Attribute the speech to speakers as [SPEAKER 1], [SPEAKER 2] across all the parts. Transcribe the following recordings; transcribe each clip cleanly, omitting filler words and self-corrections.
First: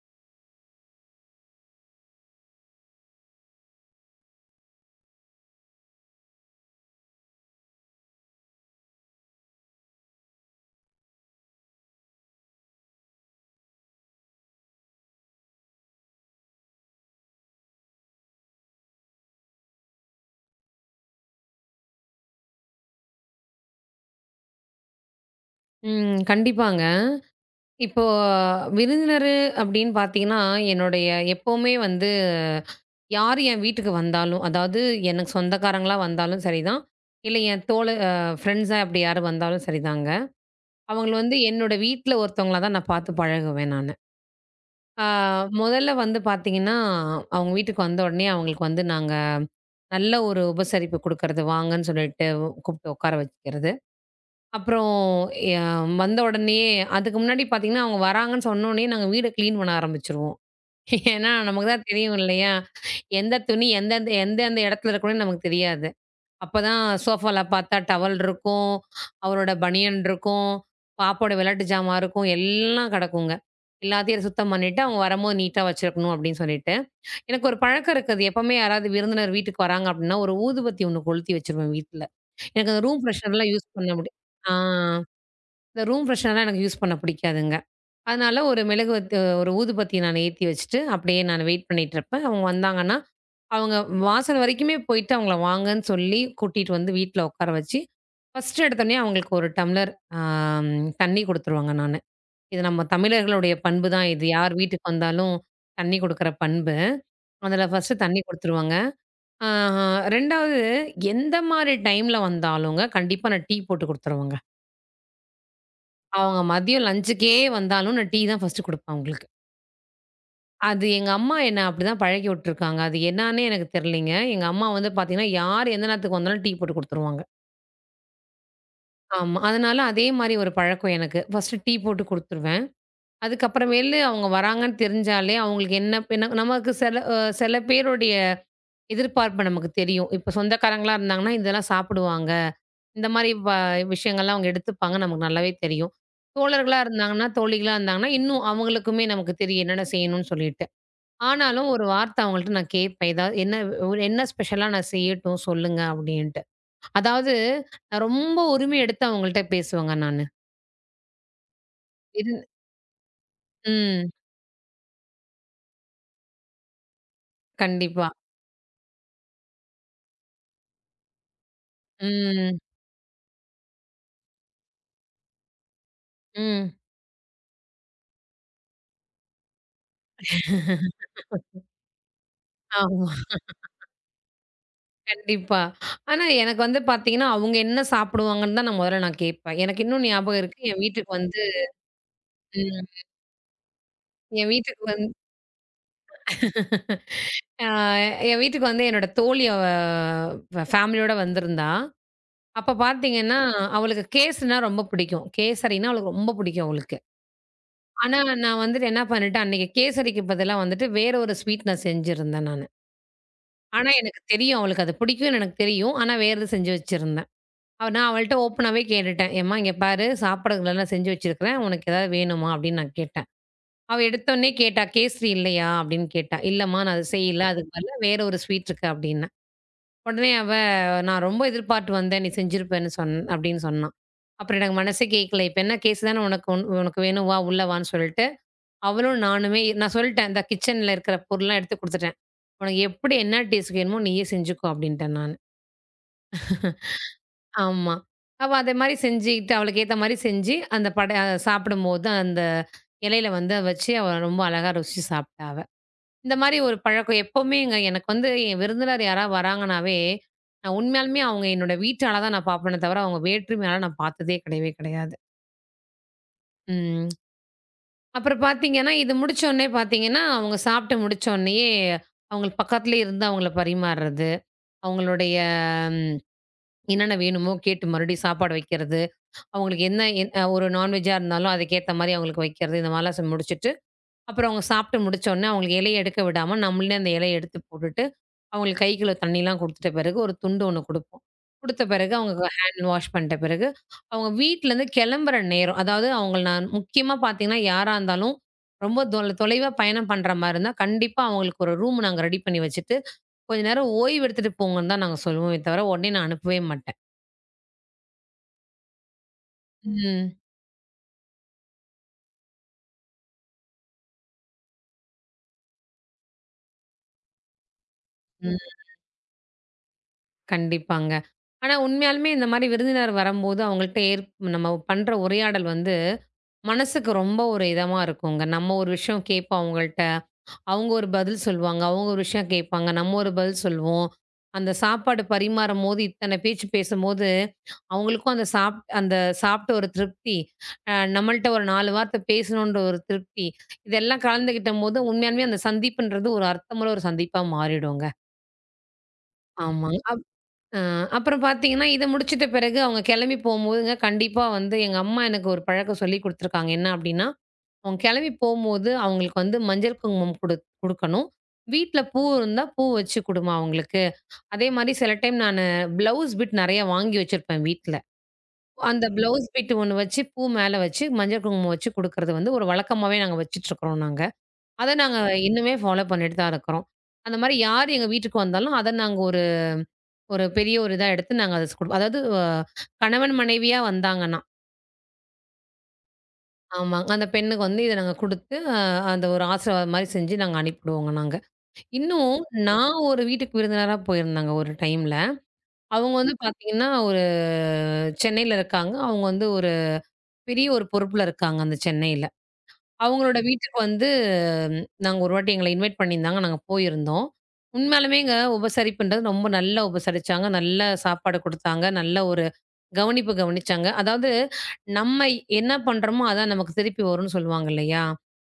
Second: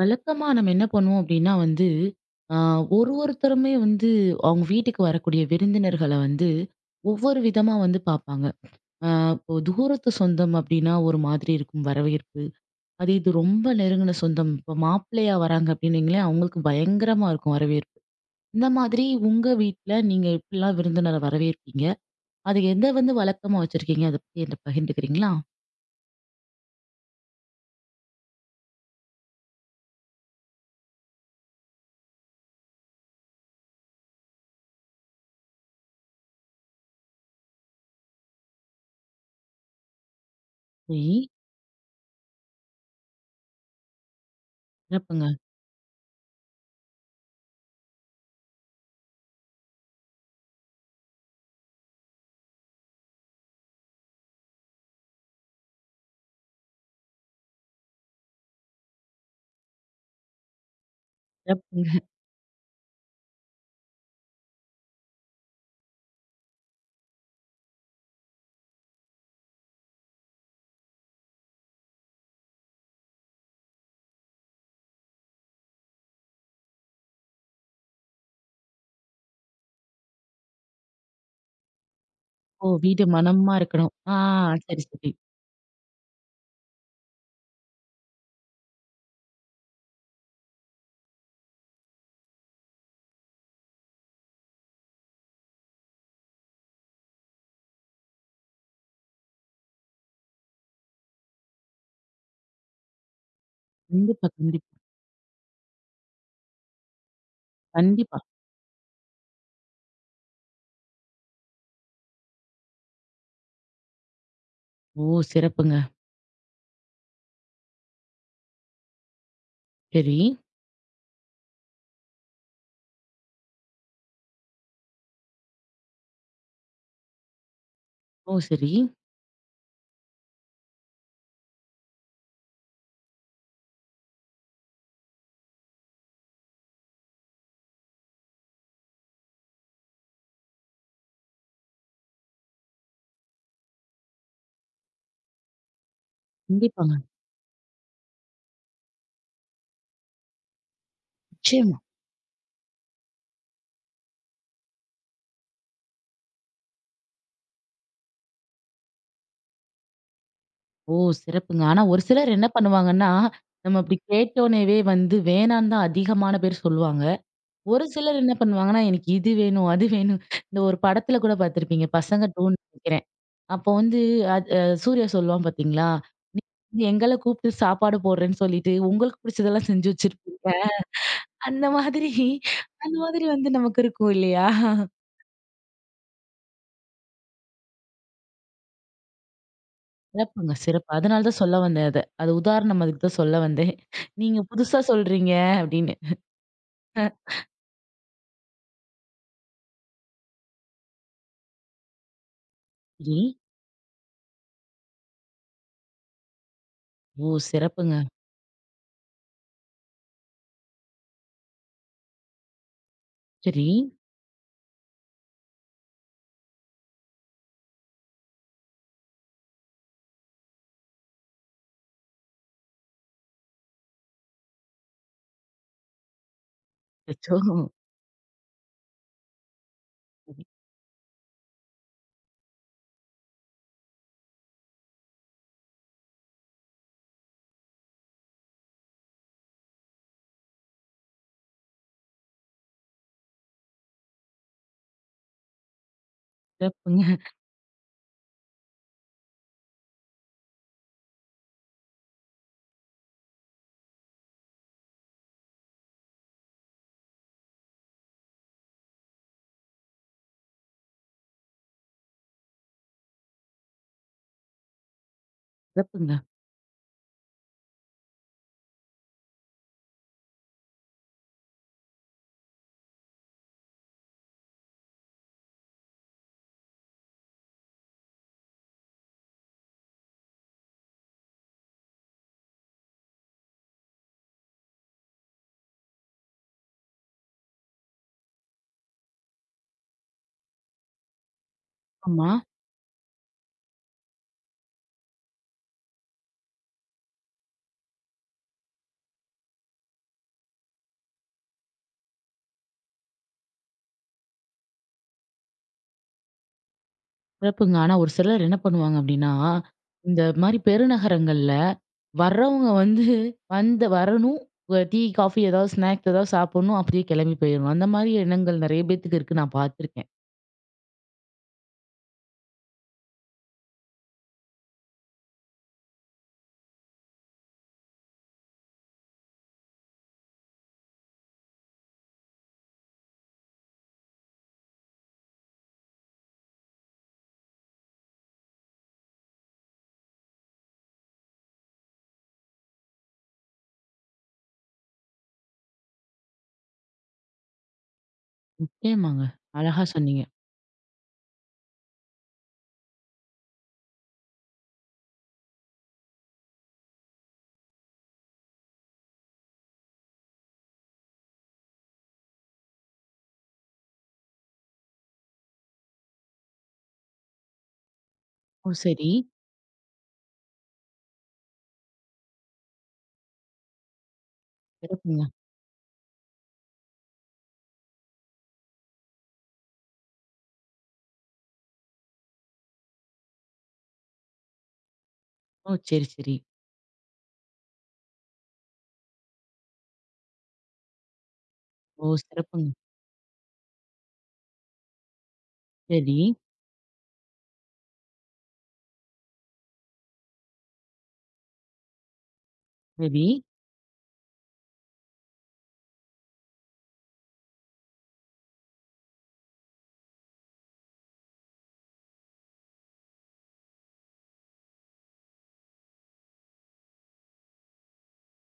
[SPEAKER 1] வழக்கமா நம்ம என்ன பண்ணுவோம் அப்படின்னா வந்து, ஆ ஒரு ஒருத்தருமே வந்து அவங்க வீட்டுக்கு வரக்கூடிய விருந்தினர்கள வந்து, ஒவ்வொரு விதமா வந்து பார்ப்பாங்க. ஆ இப்போ தூரத்து சொந்தம் அப்படின்னா ஒரு மாதிரி இருக்கும் வரவேற்பு. அதே இது ரொம்ப நெருங்கின சொந்தம், இப்போ மாப்பிள்ளையா வராங்க அப்படின்னு வைங்களேன், அவங்களுக்கு பயங்கரமா இருக்கும் வரவேற்பு. இந்த மாதிரி உங்க வீட்ல நீங்க எப்படிலாம் விருந்தினரை வரவேற்பீங்க? அது எத வந்து வழக்கமா வச்சிருக்கீங்க? அத பத்தி என்ட்ட பகிர்ந்துக்கிறீங்களா?
[SPEAKER 2] ம். கண்டிப்பாங்க. இப்போ விருந்தினரு அப்படின்னு பார்த்தீங்கன்னா, என்னுடைய எப்பவுமே வந்து யார் என் வீட்டுக்கு வந்தாலும், அதாவது எனக்கு சொந்தக்காரங்களா வந்தாலும் சரிதான், இல்ல என் தோழ அ ஃப்ரெண்ட்ஸா அப்படி யாரு வந்தாலும் சரிதாங்க.
[SPEAKER 1] சரி.
[SPEAKER 2] அவங்கள வந்து என்னோட வீட்ல ஒருத்தவங்களா தான் நான் பார்த்து பழகுவேன் நானு. ஆ
[SPEAKER 1] சிறப்புங்க,
[SPEAKER 2] முதல்ல வந்து பார்த்தீங்கன்னா, அவங்க வீட்டுக்கு வந்த உடனே அவங்களுக்கு வந்து நாங்க நல்ல ஒரு உபசரிப்பு குடுக்கறது, வாங்கன்னு சொல்லிட்டு கூப்பிட்டு உட்கார வைக்கிறது. அப்புறம் ய வந்த உடனேயே அதுக்கு முன்னாடி பார்த்தீங்கன்னா, அவங்க வராங்கன்னு சொன்னோனே நாங்க வீட கிளீன் பண்ண ஆரம்பிச்சுருவோம். ஏன்னா நமக்கு தான்
[SPEAKER 1] சிறப்புங்க.
[SPEAKER 2] தெரியும் இல்லையா? எந்த துணி எந்தெந்த எந்தெந்த இடத்துல இருக்கணும்னு நமக்கு தெரியாது. அப்பதான் சோஃபால பார்த்தா டவல் இருக்கும், அவரோட பனியன் இருக்கும், பாப்பாவோட விளையாட்டு ஜாமான் இருக்கும், எல்லாம் கிடக்குங்க. எல்லாத்தையும் சுத்தம் பண்ணிட்டு அவங்க வரும்போது நீட்டா வச்சிருக்கணும் அப்படின்னு சொல்லிட்டு. எனக்கு ஒரு பழக்கம் இருக்கு. அது எப்பவுமே யாராவது விருந்தினர் வீட்டுக்கு வராங்க அப்படின்னா, ஒரு ஊதுபத்தி ஒண்ணு கொளுத்தி வச்சுருவேன் வீட்ல.
[SPEAKER 1] ஓ!
[SPEAKER 2] எனக்கு அந்த ரூம்
[SPEAKER 1] வீடு
[SPEAKER 2] ஃப்ரெஷர்லாம்
[SPEAKER 1] மணமா
[SPEAKER 2] யூஸ் பண்ண
[SPEAKER 1] இருக்கணும்.
[SPEAKER 2] முடியா ஆ.
[SPEAKER 1] சரி, சரி.
[SPEAKER 2] இந்த ரூம் ஃப்ரெஷ்னர்லாம் எனக்கு யூஸ் பண்ண பிடிக்காதுங்க. அதனால ஒரு மெழுகு வத்து ஒரு ஊதுபத்தி நான் ஏத்தி வச்சுட்டு, அப்படியே நான் வெயிட் பண்ணிட்டுருப்பேன். அவங்க வந்தாங்கன்னா, அவங்க வாசல் வரைக்குமே போயிட்டு அவங்கள வாங்கன்னு சொல்லி கூட்டிட்டு வந்து வீட்ல உட்கார வச்சு, ஃபர்ஸ்ட்டு எடுத்தோனே அவங்களுக்கு ஒரு டம்ளர் அ தண்ணி குடுத்துருவேங்க நானு. இது நம்ம தமிழர்களுடைய பண்பு தான் இது.
[SPEAKER 1] கண்டிப்பா,
[SPEAKER 2] யார்
[SPEAKER 1] கண்டிப்பா.
[SPEAKER 2] வீட்டுக்கு வந்தாலும் தண்ணி குடுக்குற பண்பு. அதுல ஃபர்ஸ்ட்டு
[SPEAKER 1] கண்டிப்பா.
[SPEAKER 2] தண்ணி குடுத்துருவேங்க. ஆ 2வது எந்த மாரி டைம்ல வந்தாலுங்க, கண்டிப்பா நான் டீ போட்டு குடுத்துருவேங்க.
[SPEAKER 1] ஓ! சிறப்புங்க.
[SPEAKER 2] அவங்க மதியம் லஞ்சுக்கே வந்தாலும் நான் டீ தான் ஃபர்ஸ்ட்டு குடுப்பேன் அவங்களுக்கு.
[SPEAKER 1] சரி.
[SPEAKER 2] அது எங்க அம்மா என்ன அப்படிதான் பழக்கி விட்டுருக்காங்க. அது என்னான்னே எனக்கு தெரியலைங்க. எங்க அம்மா வந்து பார்த்தீங்கன்னா, யார் எந்த நேரத்துக்கு வந்தாலும் டீ போட்டு குடுத்துருவாங்க.
[SPEAKER 1] ஓ! சரி.
[SPEAKER 2] ஆமா. அதனால அதே மாரி ஒரு பழக்கம் எனக்கு. ஃபர்ஸ்ட்டு டீ போட்டு குடுத்துருவேன். அதுக்கப்புறமேலு அவங்க வராங்கன்னு தெரிஞ்சாலே அவங்களுக்கு என்ன என்ன நமக்கு சில பேருடைய எதிர்பார்ப்பு நமக்கு தெரியும். இப்ப சொந்தக்காரங்களா இருந்தாங்கன்னா, இதெல்லாம் சாப்பிடுவாங்க. இந்த மாரி விஷயங்கள்லாம் அவங்க எடுத்துப்பாங்கன்னு நமக்கு நல்லாவே தெரியும். தோழர்களா
[SPEAKER 1] கண்டிப்பாங்க.
[SPEAKER 2] இருந்தாங்கன்னா, தோழிகளா இருந்தாங்கன்னா, இன்னும் அவங்களுக்குமே நமக்கு தெரியும் என்னென்ன செய்யணும்னு சொல்லிட்டு. ஆனாலும்
[SPEAKER 1] நிச்சயமா.
[SPEAKER 2] ஒரு வார்த்தை அவங்கள்ட்ட நான் கேட்பேன். ஏதாவது என்ன ஒரு என்ன ஸ்பெஷலா நான் செய்யட்டும் சொல்லுங்க அப்டின்ட்டு. அதாவது நான் ரொம்ப உரிமை எடுத்து அவங்கள்ட்ட பேசுவேங்க நானு.
[SPEAKER 1] ஓ! சிறப்புங்க. ஆனா ஒரு சிலர்
[SPEAKER 2] இது
[SPEAKER 1] என்ன பண்ணுவாங்கன்னா, நம்ம அப்படி
[SPEAKER 2] ம்.
[SPEAKER 1] கேட்டோனேவே வந்து வேணான்னு தான் அதிகமான பேர் சொல்லுவாங்க. ஒரு
[SPEAKER 2] கண்டிப்பா.
[SPEAKER 1] சிலர் என்ன பண்ணுவாங்கன்னா, எனக்கு இது வேணும், அது வேணும். இந்த ஒரு படத்துல கூட பார்த்துருப்பீங்க. பசங்க
[SPEAKER 2] ம்.
[SPEAKER 1] 2ன்னு நெனைக்கிறேன். அப்போ வந்து அது சூர்யா சொல்லுவான் பார்த்தீங்களா?
[SPEAKER 2] ம்.
[SPEAKER 1] நீங்க எங்கள கூப்பிட்டு சாப்பாடு போடுறேன்னு சொல்லிட்டு, உங்களுக்கு பிடிச்சதெல்லாம் செஞ்சு வச்சிருப்பீங்க. அந்த மாதிரி அந்த
[SPEAKER 2] ஆமா.
[SPEAKER 1] மாதிரி வந்து நமக்கு இருக்கும் இல்லையா?
[SPEAKER 2] கண்டிப்பா. ஆனா எனக்கு வந்து பார்த்தீங்கன்னா, அவங்க என்ன சாப்பிடுவாங்கன்னு தான் நான் முதல்ல நான் கேட்பேன். எனக்கு இன்னும் ஞாபகம்
[SPEAKER 1] சிறப்புங்க,
[SPEAKER 2] இருக்கு. என்
[SPEAKER 1] சிறப்பு.
[SPEAKER 2] வீட்டுக்கு
[SPEAKER 1] அதனால தான்
[SPEAKER 2] வந்து
[SPEAKER 1] சொல்ல வந்தேன் அத. அது உதாரணம்
[SPEAKER 2] ம்.
[SPEAKER 1] அதுக்கு தான் சொல்ல வந்தேன். நீங்க
[SPEAKER 2] என்
[SPEAKER 1] புதுசா
[SPEAKER 2] வீட்டுக்கு வந்து
[SPEAKER 1] சொல்றீங்க அப்படின்னு.
[SPEAKER 2] ஆ என் வீட்டுக்கு வந்து என்னோட தோழி ஃபேமிலியோட வந்திருந்தா. அப்ப
[SPEAKER 1] சரி.
[SPEAKER 2] பார்த்தீங்கன்னா, அவளுக்கு கேசரினா ரொம்ப பிடிக்கும். கேசரின்னா அவளுக்கு ரொம்ப பிடிக்கும் அவளுக்கு.
[SPEAKER 1] ஓ! சிறப்புங்க.
[SPEAKER 2] ஆனா நான் வந்துட்டு என்ன பண்ணிட்டேன், அன்னைக்கு கேசரிக்கு பதிலா வந்துட்டு வேற ஒரு ஸ்வீட் நான் செஞ்சிருந்தேன் நானு.
[SPEAKER 1] சரி.
[SPEAKER 2] ஆனா எனக்கு தெரியும் அவளுக்கு அது பிடிக்கும்னு எனக்கு தெரியும். ஆனா வேறது செஞ்சு வச்சிருந்தேன். நான் அவள்ட்ட ஓப்பனாவே கேட்டுட்டேன். "ஏம்மா இங்க பாரு சாப்பிடறதுலாம் செஞ்சு வச்சிருக்கிறேன். உனக்கு ஏதாவது வேணுமா?" அப்படின்னு நான் கேட்டேன். அவ எடுத்தோனே கேட்டா, "கேசரி இல்லையா?" அப்படின்னு கேட்டா. "இல்லம்மா நான் அது
[SPEAKER 1] அச்சோ!
[SPEAKER 2] செய்யல. அதுக்கு பதிலா வேற ஒரு ஸ்வீட் இருக்கு" அப்படின்னா. உடனே அவ, "நான் ரொம்ப எதிர்பார்த்து வந்தேன். நீ செஞ்சிருப்பன்னு சொன்" அப்படின்னு சொன்னா. அப்புறம் எனக்கு மனசே கேட்கல. இப்ப என்ன கேஸ் தானே உனக்கு உனக்கு வேணும் வா உள்ள வான்னு சொல்லிட்டு, அவளும் நானுமே நான் சொல்லிட்டேன். இந்த கிச்சன்ல இருக்கிற பொருள்லாம் எடுத்து குடுத்துட்டேன். "உனக்கு எப்படி என்ன டேஸ்ட் வேணுமோ நீயே செஞ்சுக்கோ" அப்படின்ட்டேன் நானு.
[SPEAKER 1] சிறப்புங்க,
[SPEAKER 2] ஆமா. அவ அதே மாரி செஞ்சுகிட்டு, அவளுக்கு ஏத்த மாரி செஞ்சு, அந்த பட சாப்பிடும்போது அந்த இலையில வந்து வச்சு அவ ரொம்ப அழகா ருசிச்சு சாப்பிட்டா அவ. இந்த மாரி ஒரு பழக்கம் எப்பவுமேங்க. எனக்கு வந்து என் விருந்தினர் யாராவது வராங்கனாவே, நான் உண்மையாலுமே அவங்க என்னோட வீட்டால தான் நான் பார்ப்பேனே தவிர, அவங்க வேற்றுமையால நான் பார்த்ததே கிடையவே கிடையாது.
[SPEAKER 1] சிறப்புங்க.
[SPEAKER 2] ம். அப்புறம் பார்த்தீங்கன்னா, இது முடிச்சோனே பார்த்தீங்கன்னா, அவங்க சாப்பிட்டு முடிச்சோனயே, அவங்களுக்கு பக்கத்துலயே இருந்து அவங்கள பரிமாறுறது, அவங்களுடைய ம் என்னென்ன வேணுமோ கேட்டு மறுபடியும் சாப்பாடு வைக்கிறது, அவங்களுக்கு என்ன என் ஒரு நான்வெஜ்ஜா இருந்தாலும் அதுக்கேத்த மாரி அவங்களுக்கு வைக்கிறது, இந்த மாரிலாம் முடிச்சுட்டு அப்புறம் அவங்க சாப்பிட்டு முடிச்சோனே, அவங்களுக்கு இலைய எடுக்க விடாம, நம்மளே அந்த இலைய எடுத்து போட்டுட்டு, அவங்களுக்கு கை கழுவ தண்ணிலாம் குடுத்துட்ட பிறகு, ஒரு துண்டு ஒண்ணு குடுப்போம். குடுத்த பிறகு
[SPEAKER 1] ஆமா.
[SPEAKER 2] அவங்க ஹேண்ட் வாஷ் பண்ணிட்ட பிறகு, அவங்க வீட்லேருந்து கெளம்புற நேரம், அதாவது அவங்கள நான் முக்கியமா பாத்தீங்கன்னா, யாரா இருந்தாலும், ரொம்ப தொலைவா பயணம் பண்ற மாரி இருந்தா, கண்டிப்பா அவங்களுக்கு ஒரு ரூம் நாங்க ரெடி பண்ணி வச்சுட்டு, கொஞ்ச நேரம் ஓய்வு எடுத்துட்டு போங்கன்னு தான் நாங்க சொல்லுவோமே தவிர, உடனே நான் அனுப்பவே மாட்டேன்.
[SPEAKER 1] சிறப்புங்க. ஆனா ஒரு சிலர் என்ன பண்ணுவாங்க அப்படின்னா, இந்த
[SPEAKER 2] ம்.
[SPEAKER 1] மாரி பெருநகரங்கள்ல வர்றவங்க வந்து வந்து வரணும். டீ, காஃபி ஏதாவது ஸ்நாக்ஸ் ஏதாவது சாப்பிடணும். அப்படியே கிளம்பி போயிடணும். அந்த மாரி
[SPEAKER 2] ம்.
[SPEAKER 1] எண்ணங்கள் நெறைய பேத்துக்கு இருக்கு. நான் பார்த்துருக்கேன்.
[SPEAKER 2] கண்டிப்பாங்க. ஆனா உண்மையாலுமே இந்த மாரி விருந்தினர் வரம்போது, அவங்கள்ட்ட ஏற் நம்ம பண்ற உரையாடல் வந்து மனசுக்கு ரொம்ப ஒரு இதமா இருக்குங்க. நம்ம ஒரு விஷயம் கேட்போம் அவங்கள்ட்ட. அவங்க ஒரு பதில் சொல்லுவாங்க. அவங்க ஒரு விஷயம் கேட்பாங்க. நம்ம ஒரு பதில் சொல்வோம். அந்த சாப்பாடு பரிமாறும்போது, இத்தன பேச்சு பேசும்போது, அவங்களுக்கும் அந்த சாப்பிட்ட ஒரு திருப்தி, நம்மள்ட்ட ஒரு 4 வார்த்தை பேசணுன்ற ஒரு திருப்தி, இதெல்லாம் கலந்துக்கிட்டம்போது, உண்மையாலுமே அந்த சந்திப்புன்றது ஒரு அர்த்தமுள்ள ஒரு சந்திப்பா மாறிடுங்க.
[SPEAKER 1] நிச்சயமாங்க. அழகா
[SPEAKER 2] ஆமாங்க.
[SPEAKER 1] சொன்னீங்க.
[SPEAKER 2] அ அப்புறம் பார்த்தீங்கன்னா, இத முடிச்சிட்ட பிறகு அவங்க கிளம்பி போம்போதுங்க, கண்டிப்பா வந்து எங்க அம்மா எனக்கு ஒரு பழக்கம் சொல்லிக் குடுத்துருக்காங்க. என்ன அப்டின்னா, அவங்க கிளம்பி போம்போது, அவங்களுக்கு வந்து மஞ்சள் குங்குமம் குடு குடுக்கணும். வீட்ல பூ இருந்தா பூ வச்சு குடுமா அவங்களுக்கு. அதே மாரி சில டைம் நானு ப்ளவுஸ் பிட் நெறைய வாங்கி வச்சிருப்பேன் வீட்ல.
[SPEAKER 1] ஓ!
[SPEAKER 2] அந்த
[SPEAKER 1] சரி.
[SPEAKER 2] ம். ப்ளவுஸ் பிட் ஒண்ணு வச்சு, பூ மேல வச்சு, மஞ்சள் குங்குமம் வச்சு குடுக்குறது வந்து ஒரு வழக்கமாவே நாங்க வச்சுட்ருக்குறோம் நாங்க. அத நாங்க
[SPEAKER 1] சிறப்புங்க.
[SPEAKER 2] இன்னுமே ஃபாலோ பண்ணிட்டு தான் இருக்கிறோம். அந்த மாரி யார் எங்க வீட்டுக்கு வந்தாலும், அத நாங்க ஒரு ஒரு பெரிய ஒரு இதா எடுத்து நாங்க அத ஸ் குடுப்போம். அதாவது கணவன் மனைவியா வந்தாங்கன்னா,
[SPEAKER 1] ஓ! சரி, சரி.
[SPEAKER 2] ஆமாங்க. அந்த பெண்ணுக்கு வந்து இத நாங்க குடுத்து, அந்த ஒரு ஆசீர்வாதம் மாரி செஞ்சு நாங்க அனுப்பிடுவோங்க நாங்க.
[SPEAKER 1] ஓ!
[SPEAKER 2] இன்னும்
[SPEAKER 1] சிறப்புங்க.
[SPEAKER 2] நான் ஒரு வீட்டுக்கு விருந்தினரா போயிருந்தேங்க ஒரு டைம்ல. அவங்க
[SPEAKER 1] சரி,
[SPEAKER 2] வந்து பார்த்தீங்கன்னா, ஒரு சென்னையில இருக்காங்க. அவங்க வந்து ஒரு பெரிய ஒரு பொறுப்புல இருக்காங்க அந்த சென்னையில.
[SPEAKER 1] சரி.
[SPEAKER 2] அவங்களோட வீட்டுக்கு வந்து ம், நாங்க ஒரு வாட்டி எங்கள இன்வைட் பண்ணியிருந்தாங்க. நாங்க போயிருந்தோம். உண்மையாலுமேங்க உபசரிப்புன்றது ரொம்ப நல்லா உபசரிச்சாங்க. நல்ல சாப்பாடு குடுத்தாங்க. நல்ல ஒரு கவனிப்பு கவனிச்சாங்க. அதாவது நம்ம என்ன பண்றோமோ, அதான் நமக்கு திருப்பி வரும்னு சொல்லுவாங்க இல்லையா?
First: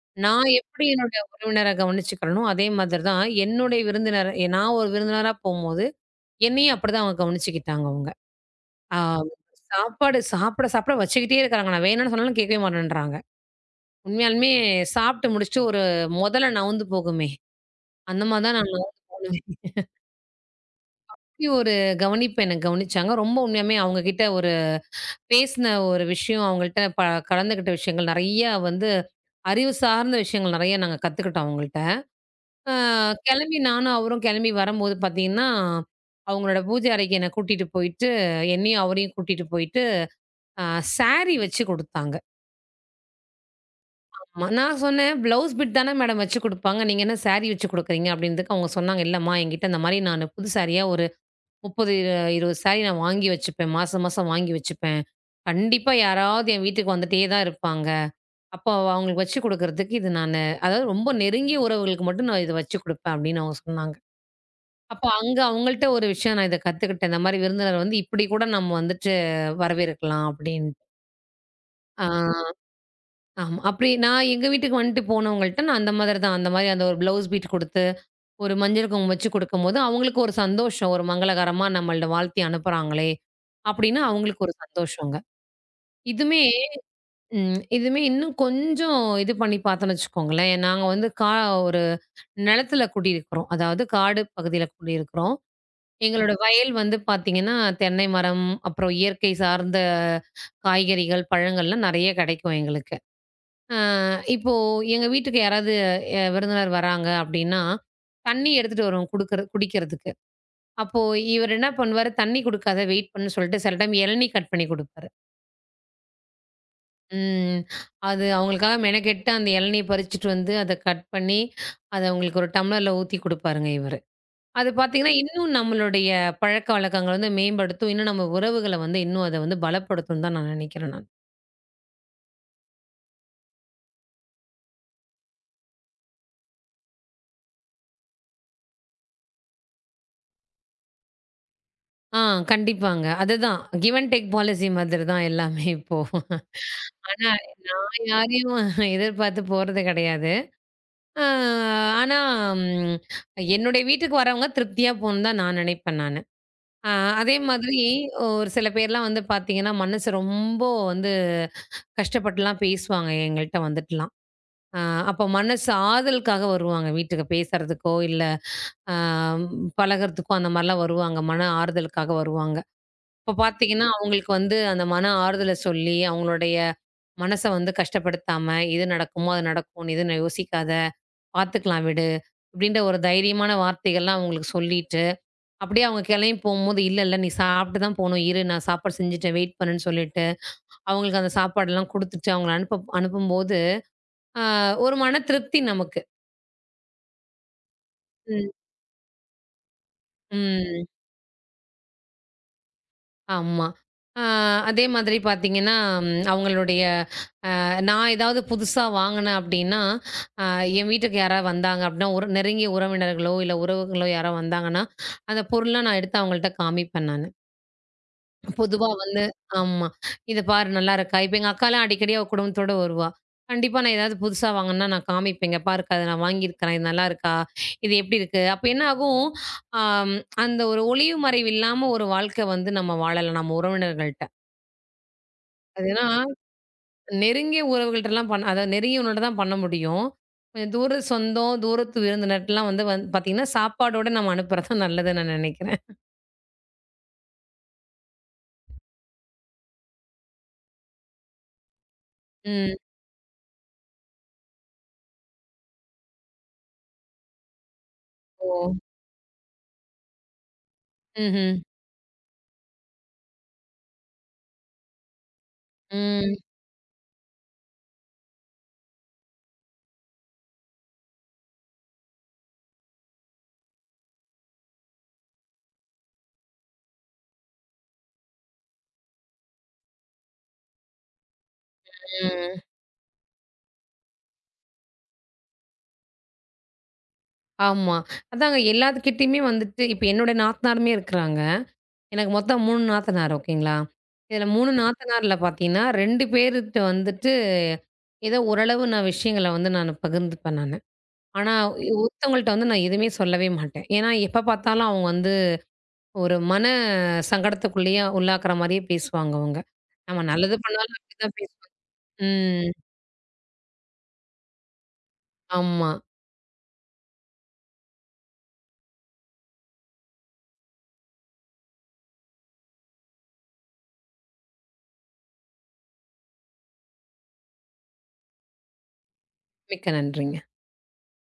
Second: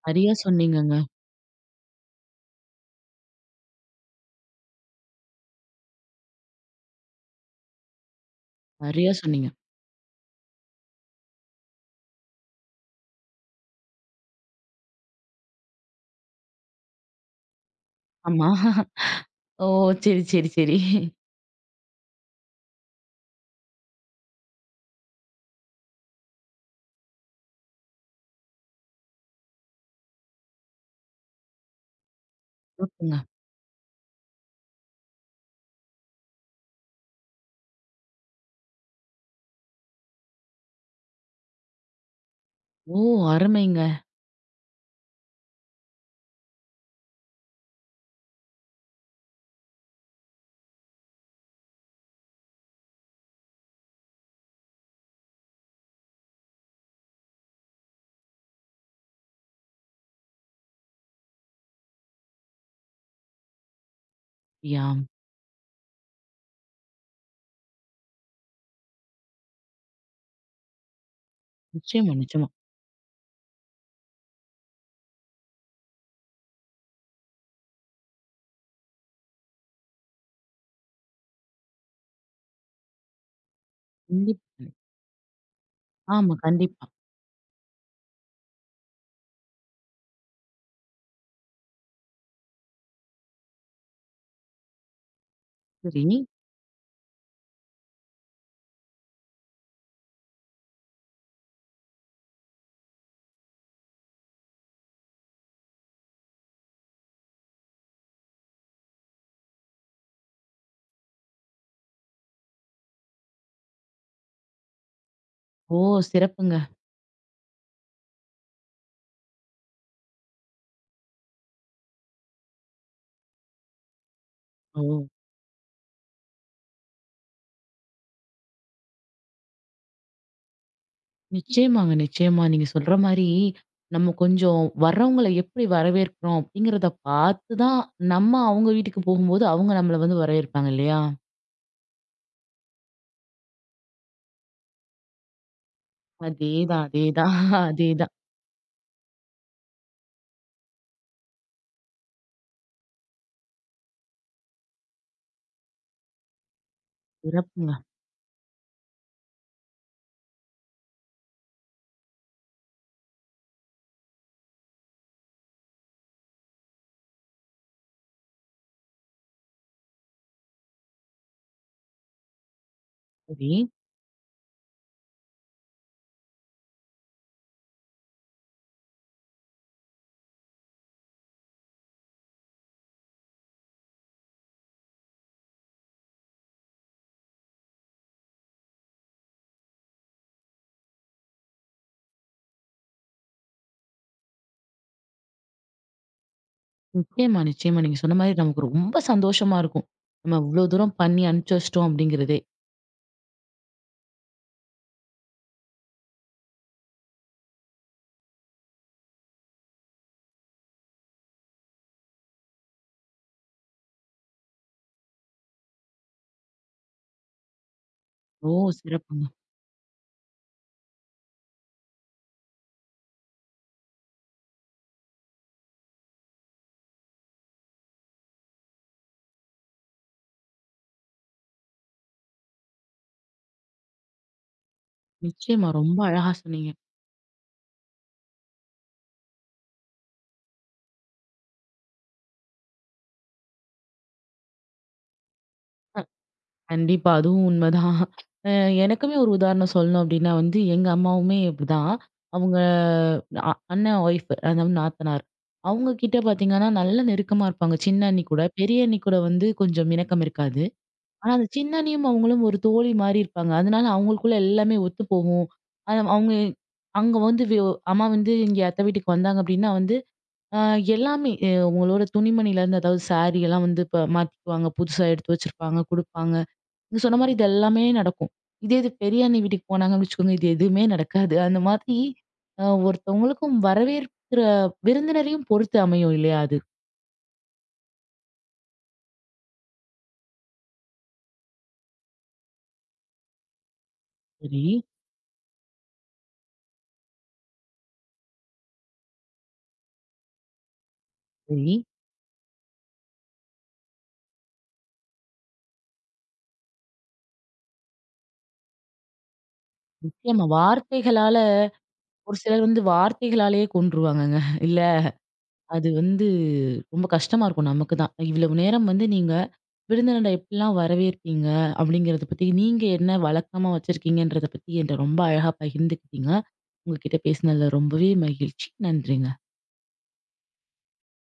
[SPEAKER 1] சரியா
[SPEAKER 2] நான் எப்படி
[SPEAKER 1] சொன்னீங்கங்க.
[SPEAKER 2] என்னுடைய உறவினர கவனிச்சுக்கிறேனோ, அதே மாதிரி தான் என்னுடைய விருந்தினர் நான் ஒரு விருந்தினரா போம்போது, என்னையும் அப்படிதான் அவங்க கவனிச்சுக்கிட்டாங்க அவங்க. ஆ
[SPEAKER 1] சரியா சொன்னீங்க.
[SPEAKER 2] சாப்பாடு சாப்பிட சாப்பிட வச்சுக்கிட்டே இருக்காங்க. நான் வேணான்னு சொன்னாலும் கேட்கவே மாட்டேன்றாங்க. உண்மையாலுமே சாப்பிட்டு முடிச்சுட்டு ஒரு முதல நவுந்து போகுமே, அந்த மாதிரி
[SPEAKER 1] ஆமா.
[SPEAKER 2] தான் நான் நவுந்து போனேன்.
[SPEAKER 1] ஓ! சரி, சரி, சரி.
[SPEAKER 2] இப்படி ஒரு கவனிப்பு என்ன கவனிச்சாங்க. ரொம்ப உண்மையாலுமே அவங்க கிட்ட ஒரு பேசின ஒரு விஷயம், அவங்கள்ட்ட ப கலந்துக்கிட்ட விஷயங்கள் நெறைய வந்து அறிவு சார்ந்த விஷயங்கள் நெறைய நாங்க கத்துக்கிட்டோம் அவங்கள்ட்ட. அ
[SPEAKER 1] சிறப்புங்க.
[SPEAKER 2] கெளம்பி நானும் அவரும் வரம்போது பாத்தீங்கன்னா, அவங்களோட பூஜை அறைக்கு என்ன கூட்டிட்டு போயிட்டு, என்னையும் அவரையும் கூட்டிட்டு போயிட்டு, அ சாரி வச்சு குடுத்தாங்க.
[SPEAKER 1] ஓ! அருமைங்க.
[SPEAKER 2] ஆமா. நான் சொன்னேன், "ப்ளவுஸ் பிட் தானே மேடம் வச்சு குடுப்பாங்க. நீங்க என்ன சாரி வச்சு குடுக்குறீங்க?" அப்டினதுக்கு அவங்க சொன்னாங்க, "இல்லம்மா என்கிட்ட இந்த மாரி நானு புது சாரியா ஒரு 30, 20 சாரி நான் வாங்கி வச்சுப்பேன். மாசம் மாசம் வாங்கி வச்சுப்பேன். கண்டிப்பா யாராவது என் வீட்டுக்கு வந்துட்டே தான் இருப்பாங்க. அப்போ அவங்களுக்கு வச்சு குடுக்குறதுக்கு இது நானு அதாவது ரொம்ப நெருங்கிய உறவுகளுக்கு மட்டும் நான் இத வச்சு குடுப்பேன்." அப்டின்னு அவங்க சொன்னாங்க.
[SPEAKER 1] யா
[SPEAKER 2] அப்ப அங்க அவங்கள்ட்ட ஒரு விஷயம் நான் இத கத்துக்கிட்டேன். இந்த மாரி விருந்தினர் வந்து இப்படி கூட நம்ம வந்துட்டு வரவேற்கலாம் அப்டின்ட்டு. ஆ
[SPEAKER 1] நிச்சயமா, நிச்சயமா.
[SPEAKER 2] ஆமா. அப்படி நான் எங்க வீட்டுக்கு வந்துட்டு போனவங்கள்ட்ட நான் அந்த மாதிரி தான். அந்த மாரி அந்த ஒரு ப்ளவுஸ் பீட் குடுத்து, ஒரு மஞ்சள் குங்குமம் வச்சு குடுக்கும்போது, அவங்களுக்கு ஒரு சந்தோஷம். ஒரு மங்களகரமா நம்மள்ட்ட வாழ்த்தி அனுப்புறாங்களே! அப்படின்னு அவங்களுக்கு ஒரு
[SPEAKER 1] கண்டிப்பா.
[SPEAKER 2] சந்தோஷங்க.
[SPEAKER 1] ஆமா,
[SPEAKER 2] இதுமே
[SPEAKER 1] கண்டிப்பா.
[SPEAKER 2] இதுமே இன்னும் கொஞ்சம் இது பண்ணி பார்த்தோம்ன்னு வச்சுக்கோங்களேன். நாங்க வந்து கா ஒரு நிலத்தில குடியிருக்கிறோம். அதாவது காடு பகுதியில குடியிருக்கிறோம்.
[SPEAKER 1] சரி.
[SPEAKER 2] எங்களோட வயல் வந்து பார்த்தீங்கன்னா, தென்னை மரம், அப்புறம் இயற்கை சார்ந்த காய்கறிகள், பழங்கள்லாம் நெறைய கிடைக்கும் எங்களுக்கு. அ இப்போ எங்க வீட்டுக்கு யாராவது விருந்தினர் வராங்க அப்படின்னா, தண்ணி எடுத்துட்டு வருவோம் குடுக்குற குடிக்கிறதுக்கு. அப்போ இவர் என்ன பண்ணுவாரு, தண்ணி குடுக்காத வெயிட் பண்ணுன்னு சொல்லிட்டு, சில டைம் இளநீ கட் பண்ணி குடுப்பாரு.
[SPEAKER 1] ஓ! சிறப்புங்க.
[SPEAKER 2] ம். அது அவங்களுக்காக மெனக்கெட்டு அந்த இளநீய பறிச்சுட்டு வந்து, அத கட் பண்ணி, அத அவங்களுக்கு ஒரு டம்ளர்ல ஊத்தி குடுப்பாருங்க இவரு. அது
[SPEAKER 1] ஓ!
[SPEAKER 2] பார்த்தீங்கன்னா, இன்னும் நம்மளுடைய பழக்கவழக்கங்கள வந்து மேம்படுத்தும். இன்னும் நம்ம உறவுகள வந்து இன்னும் அத வந்து பலப்படுத்தும்னு தான் நான் நினைக்கிறேன் நான்.
[SPEAKER 1] நிச்சயமாங்க, நிச்சயமா. நீங்க சொல்ற மாரி, நம்ம கொஞ்சம் வர்றவங்கள எப்படி வரவேற்கிறோம் அப்படிங்கிறத பார்த்து தான், நம்ம அவங்க வீட்டுக்கு போகும்போது, அவங்க நம்மள வந்து வரவேற்பாங்க இல்லையா?
[SPEAKER 2] ஆ கண்டிப்பாங்க. அதுதான் கிவ் அண்ட் டேக் பாலிசி மாதிரி தான் எல்லாமே இப்போ.
[SPEAKER 1] அதேதான்,
[SPEAKER 2] ஆனா
[SPEAKER 1] அதேதான்.
[SPEAKER 2] நான்
[SPEAKER 1] அதேதான்.
[SPEAKER 2] யாரையும் எதிர்பார்த்து போறது கிடையாது. ஆ ஆனா ம் என்னுடைய வீட்டுக்கு வரவங்க திருப்தியா போணும்னு தான் நான் நினைப்பேன் நானு. ஆ அதே
[SPEAKER 1] சிறப்புங்க.
[SPEAKER 2] மாதிரி ஒரு சில பேர்லாம் வந்து பார்த்தீங்கன்னா, மனசு ரொம்ப வந்து கஷ்டப்பட்டுலாம் பேசுவாங்க எங்கள்ட்ட வந்துட்டுலாம். ஆ அப்ப மனசு ஆறுதலுக்காக வருவாங்க வீட்டுக்கு பேசுறதுக்கோ, இல்ல ஆ பழகுறதுக்கோ அந்த மாரிலாம் வருவாங்க. மன ஆறுதலுக்காக வருவாங்க. இப்ப
[SPEAKER 1] சரி.
[SPEAKER 2] பாத்தீங்கன்னா, அவங்களுக்கு வந்து அந்த மன ஆறுதல சொல்லி, அவங்களுடைய மனச வந்து கஷ்டப்படுத்தாம, "இது நடக்குமோ, அது நடக்கும். நீ எதுவும் யோசிக்காத. பாத்துக்கலாம் விடு." அப்படின்ற ஒரு தைரியமான வார்த்தைகள்லாம் அவங்களுக்கு சொல்லிட்டு, அப்படியே அவங்க கெளம்பி போம்போது, "இல்ல, இல்ல நீ சாப்பிட்டு தான் போணும். இரு, நான் சாப்பாடு செஞ்சுட்டேன். வெயிட் பண்ணுன்னு" சொல்லிட்டு, அவங்களுக்கு அந்த சாப்பாடெல்லாம் குடுத்துட்டு, அவங்கள அனுப்பும்போது, ஆ ஒரு மன திருப்தி நமக்கு.
[SPEAKER 1] நிச்சயமா, நிச்சயமா. நீங்க சொன்ன மாரி
[SPEAKER 2] ம்.
[SPEAKER 1] நமக்கு ரொம்ப சந்தோஷமா இருக்கும். நம்ம இவ்ளோ
[SPEAKER 2] ம்.
[SPEAKER 1] தூரம் பண்ணி அனுப்பிச்சு வச்சுட்டோம் அப்படிங்கிறதே.
[SPEAKER 2] ஆமா. அ அதே மாதிரி பார்த்தீங்கன்னா, அவங்களுடைய நான் ஏதாவது புதுசா வாங்குனேன் அப்டின்னா, அ என் வீட்டுக்கு யாராவது வந்தாங்க அப்டின்னா, ஒரு நெருங்கிய உறவினர்களோ, இல்ல உறவுகளோ யாரோ வந்தாங்கன்னா, அந்த பொருள்லாம் நான் எடுத்து அவங்கள்ட்ட காமிப்பேன் நானு.
[SPEAKER 1] ஓ!
[SPEAKER 2] பொதுவா வந்து
[SPEAKER 1] சிறப்புங்க.
[SPEAKER 2] ஆமா. "இத பாரு நல்லாருக்கா?" இப்ப எங்க அக்காலாம் அடிக்கடி அவ குடும்பத்தோட வருவா. கண்டிப்பா நான் ஏதாவது புதுசா வாங்குனேன்னா நான் காமிப்பேங்க. "பாருக்கா இத நான் வாங்கியிருக்கிறேன். இது நல்லாருக்கா? இது எப்டி இருக்கு?" அப்ப என்ன ஆகும், அம் அந்த ஒரு ஒளிவு மறைவு இல்லாம ஒரு வாழ்க்கை வந்து நம்ம வாழலாம் நம்ம உறவினர்கள்ட்ட.
[SPEAKER 1] நிச்சயமா.
[SPEAKER 2] அது
[SPEAKER 1] ரொம்ப
[SPEAKER 2] ஏன்னா,
[SPEAKER 1] அழகா சொன்னீங்க.
[SPEAKER 2] நெருங்கிய உறவுகள்ட்டலாம் பண்ண அதாவது நெருங்கியவங்கள்ட்ட தான் பண்ண முடியும். கொஞ்சம் தூர சொந்தம், தூரத்து விருந்தினர்ட்டலாம் வந்து வந் பார்த்தீங்கன்னா, சாப்பாடோட நம்ம அனுப்புறது தான் நல்லதுன்னு நான் நெனைக்கிறேன்.
[SPEAKER 1] அ கண்டிப்பா. அதுவும் உண்மதான். அ எனக்குமே ஒரு உதாரணம் சொல்லணும் அப்படின்னா வந்து, எங்க அம்மாவுமே இப்படிதான். அவங்க
[SPEAKER 2] ம்.
[SPEAKER 1] அண்ணன் ஒய்ஃப் அதாவது நாத்தனார். அவங்க கிட்ட பார்த்தீங்கன்னா, நல்ல நெருக்கமா இருப்பாங்க. சின்ன அண்ணி கூட,
[SPEAKER 2] ஓ!
[SPEAKER 1] பெரிய அண்ணி கூட வந்து கொஞ்சம் இணக்கம் இருக்காது. ஆனா அந்த
[SPEAKER 2] ம்ஹ்ம்.
[SPEAKER 1] சின்ன அண்ணியும் அவங்களும் ஒரு தோழி மாரி இருப்பாங்க. அதனால அவங்களுக்குள்ள எல்லாமே ஒத்து போகும். அது அவங்க
[SPEAKER 2] ம்.
[SPEAKER 1] அங்க வந்து அம்மா வந்து இங்க அத்தை வீட்டுக்கு வந்தாங்க அப்படின்னா வந்து, அ எல்லாமே உங்களோட துணிமணிலருந்து அதாவது சாரி எல்லாம் வந்து இப்ப மாத்திக்குவாங்க. புதுசா எடுத்து வச்சிருப்பாங்க, குடுப்பாங்க. நீங்க சொன்ன மாரி இது எல்லாமே நடக்கும். இதே இது பெரிய அண்ணி வீட்டுக்கு போனாங்கன்னு வச்சுக்கோங்க, இது எதுவுமே நடக்காது. அந்த மாதிரி
[SPEAKER 2] ம்.
[SPEAKER 1] ஒருத்தவங்களுக்கும் வரவேற்கிற விருந்தினரையும் பொறுத்து அமையும் இல்லையா அது?
[SPEAKER 2] ஆமா. அதாங்க எல்லாத்துக்கிட்டயுமே வந்துட்டு இப்ப என்னோட நாத்தனாருமே இருக்கிறாங்க. எனக்கு மொத்தம் 3 நாத்தனார் ஓகேங்களா? இதில
[SPEAKER 1] சரி,
[SPEAKER 2] 3 நாத்தனார்ல பார்த்தீங்கன்னா, 2 பேருட்ட வந்துட்டு ஏதோ ஓரளவு நான் விஷயங்கள வந்து நானு பகிர்ந்துப்பேன் நானு. ஆனா
[SPEAKER 1] சரி.
[SPEAKER 2] ஒருத்தவங்கள்ட்ட வந்து நான் எதுவுமே சொல்லவே மாட்டேன். ஏன்னா எப்ப பார்த்தாலும் அவங்க வந்து ஒரு மன சங்கடத்துக்குள்ளயே உள்ளாக்குற மாரியே பேசுவாங்க அவங்க. நம்ம
[SPEAKER 1] நிச்சயமா
[SPEAKER 2] நல்லது பண்ணாலும் அப்படிதான்
[SPEAKER 1] வார்த்தைகளால
[SPEAKER 2] பேசுவாங்க.
[SPEAKER 1] ஒரு சிலர்
[SPEAKER 2] ம்.
[SPEAKER 1] வந்து வார்த்தைகளாலேயே கொன்றுவாங்கங்க. இல்ல அது
[SPEAKER 2] ஆமா.
[SPEAKER 1] வந்து ரொம்ப கஷ்டமா இருக்கும் நமக்கு தான். இவ்வளவு நேரம் வந்து நீங்க விருந்தினரை எப்படிலாம் வரவேற்பீங்க? அப்படிங்கிறத பத்தி நீங்க என்ன வழக்கமா வச்சிருக்கீங்கன்றத பத்தி என்ட்ட ரொம்ப அழகா பகிர்ந்துக்கிட்டீங்க. உங்ககிட்ட பேசினதுல ரொம்பவே மகிழ்ச்சி. நன்றிங்க.
[SPEAKER 2] மிக்க நன்றிங்க.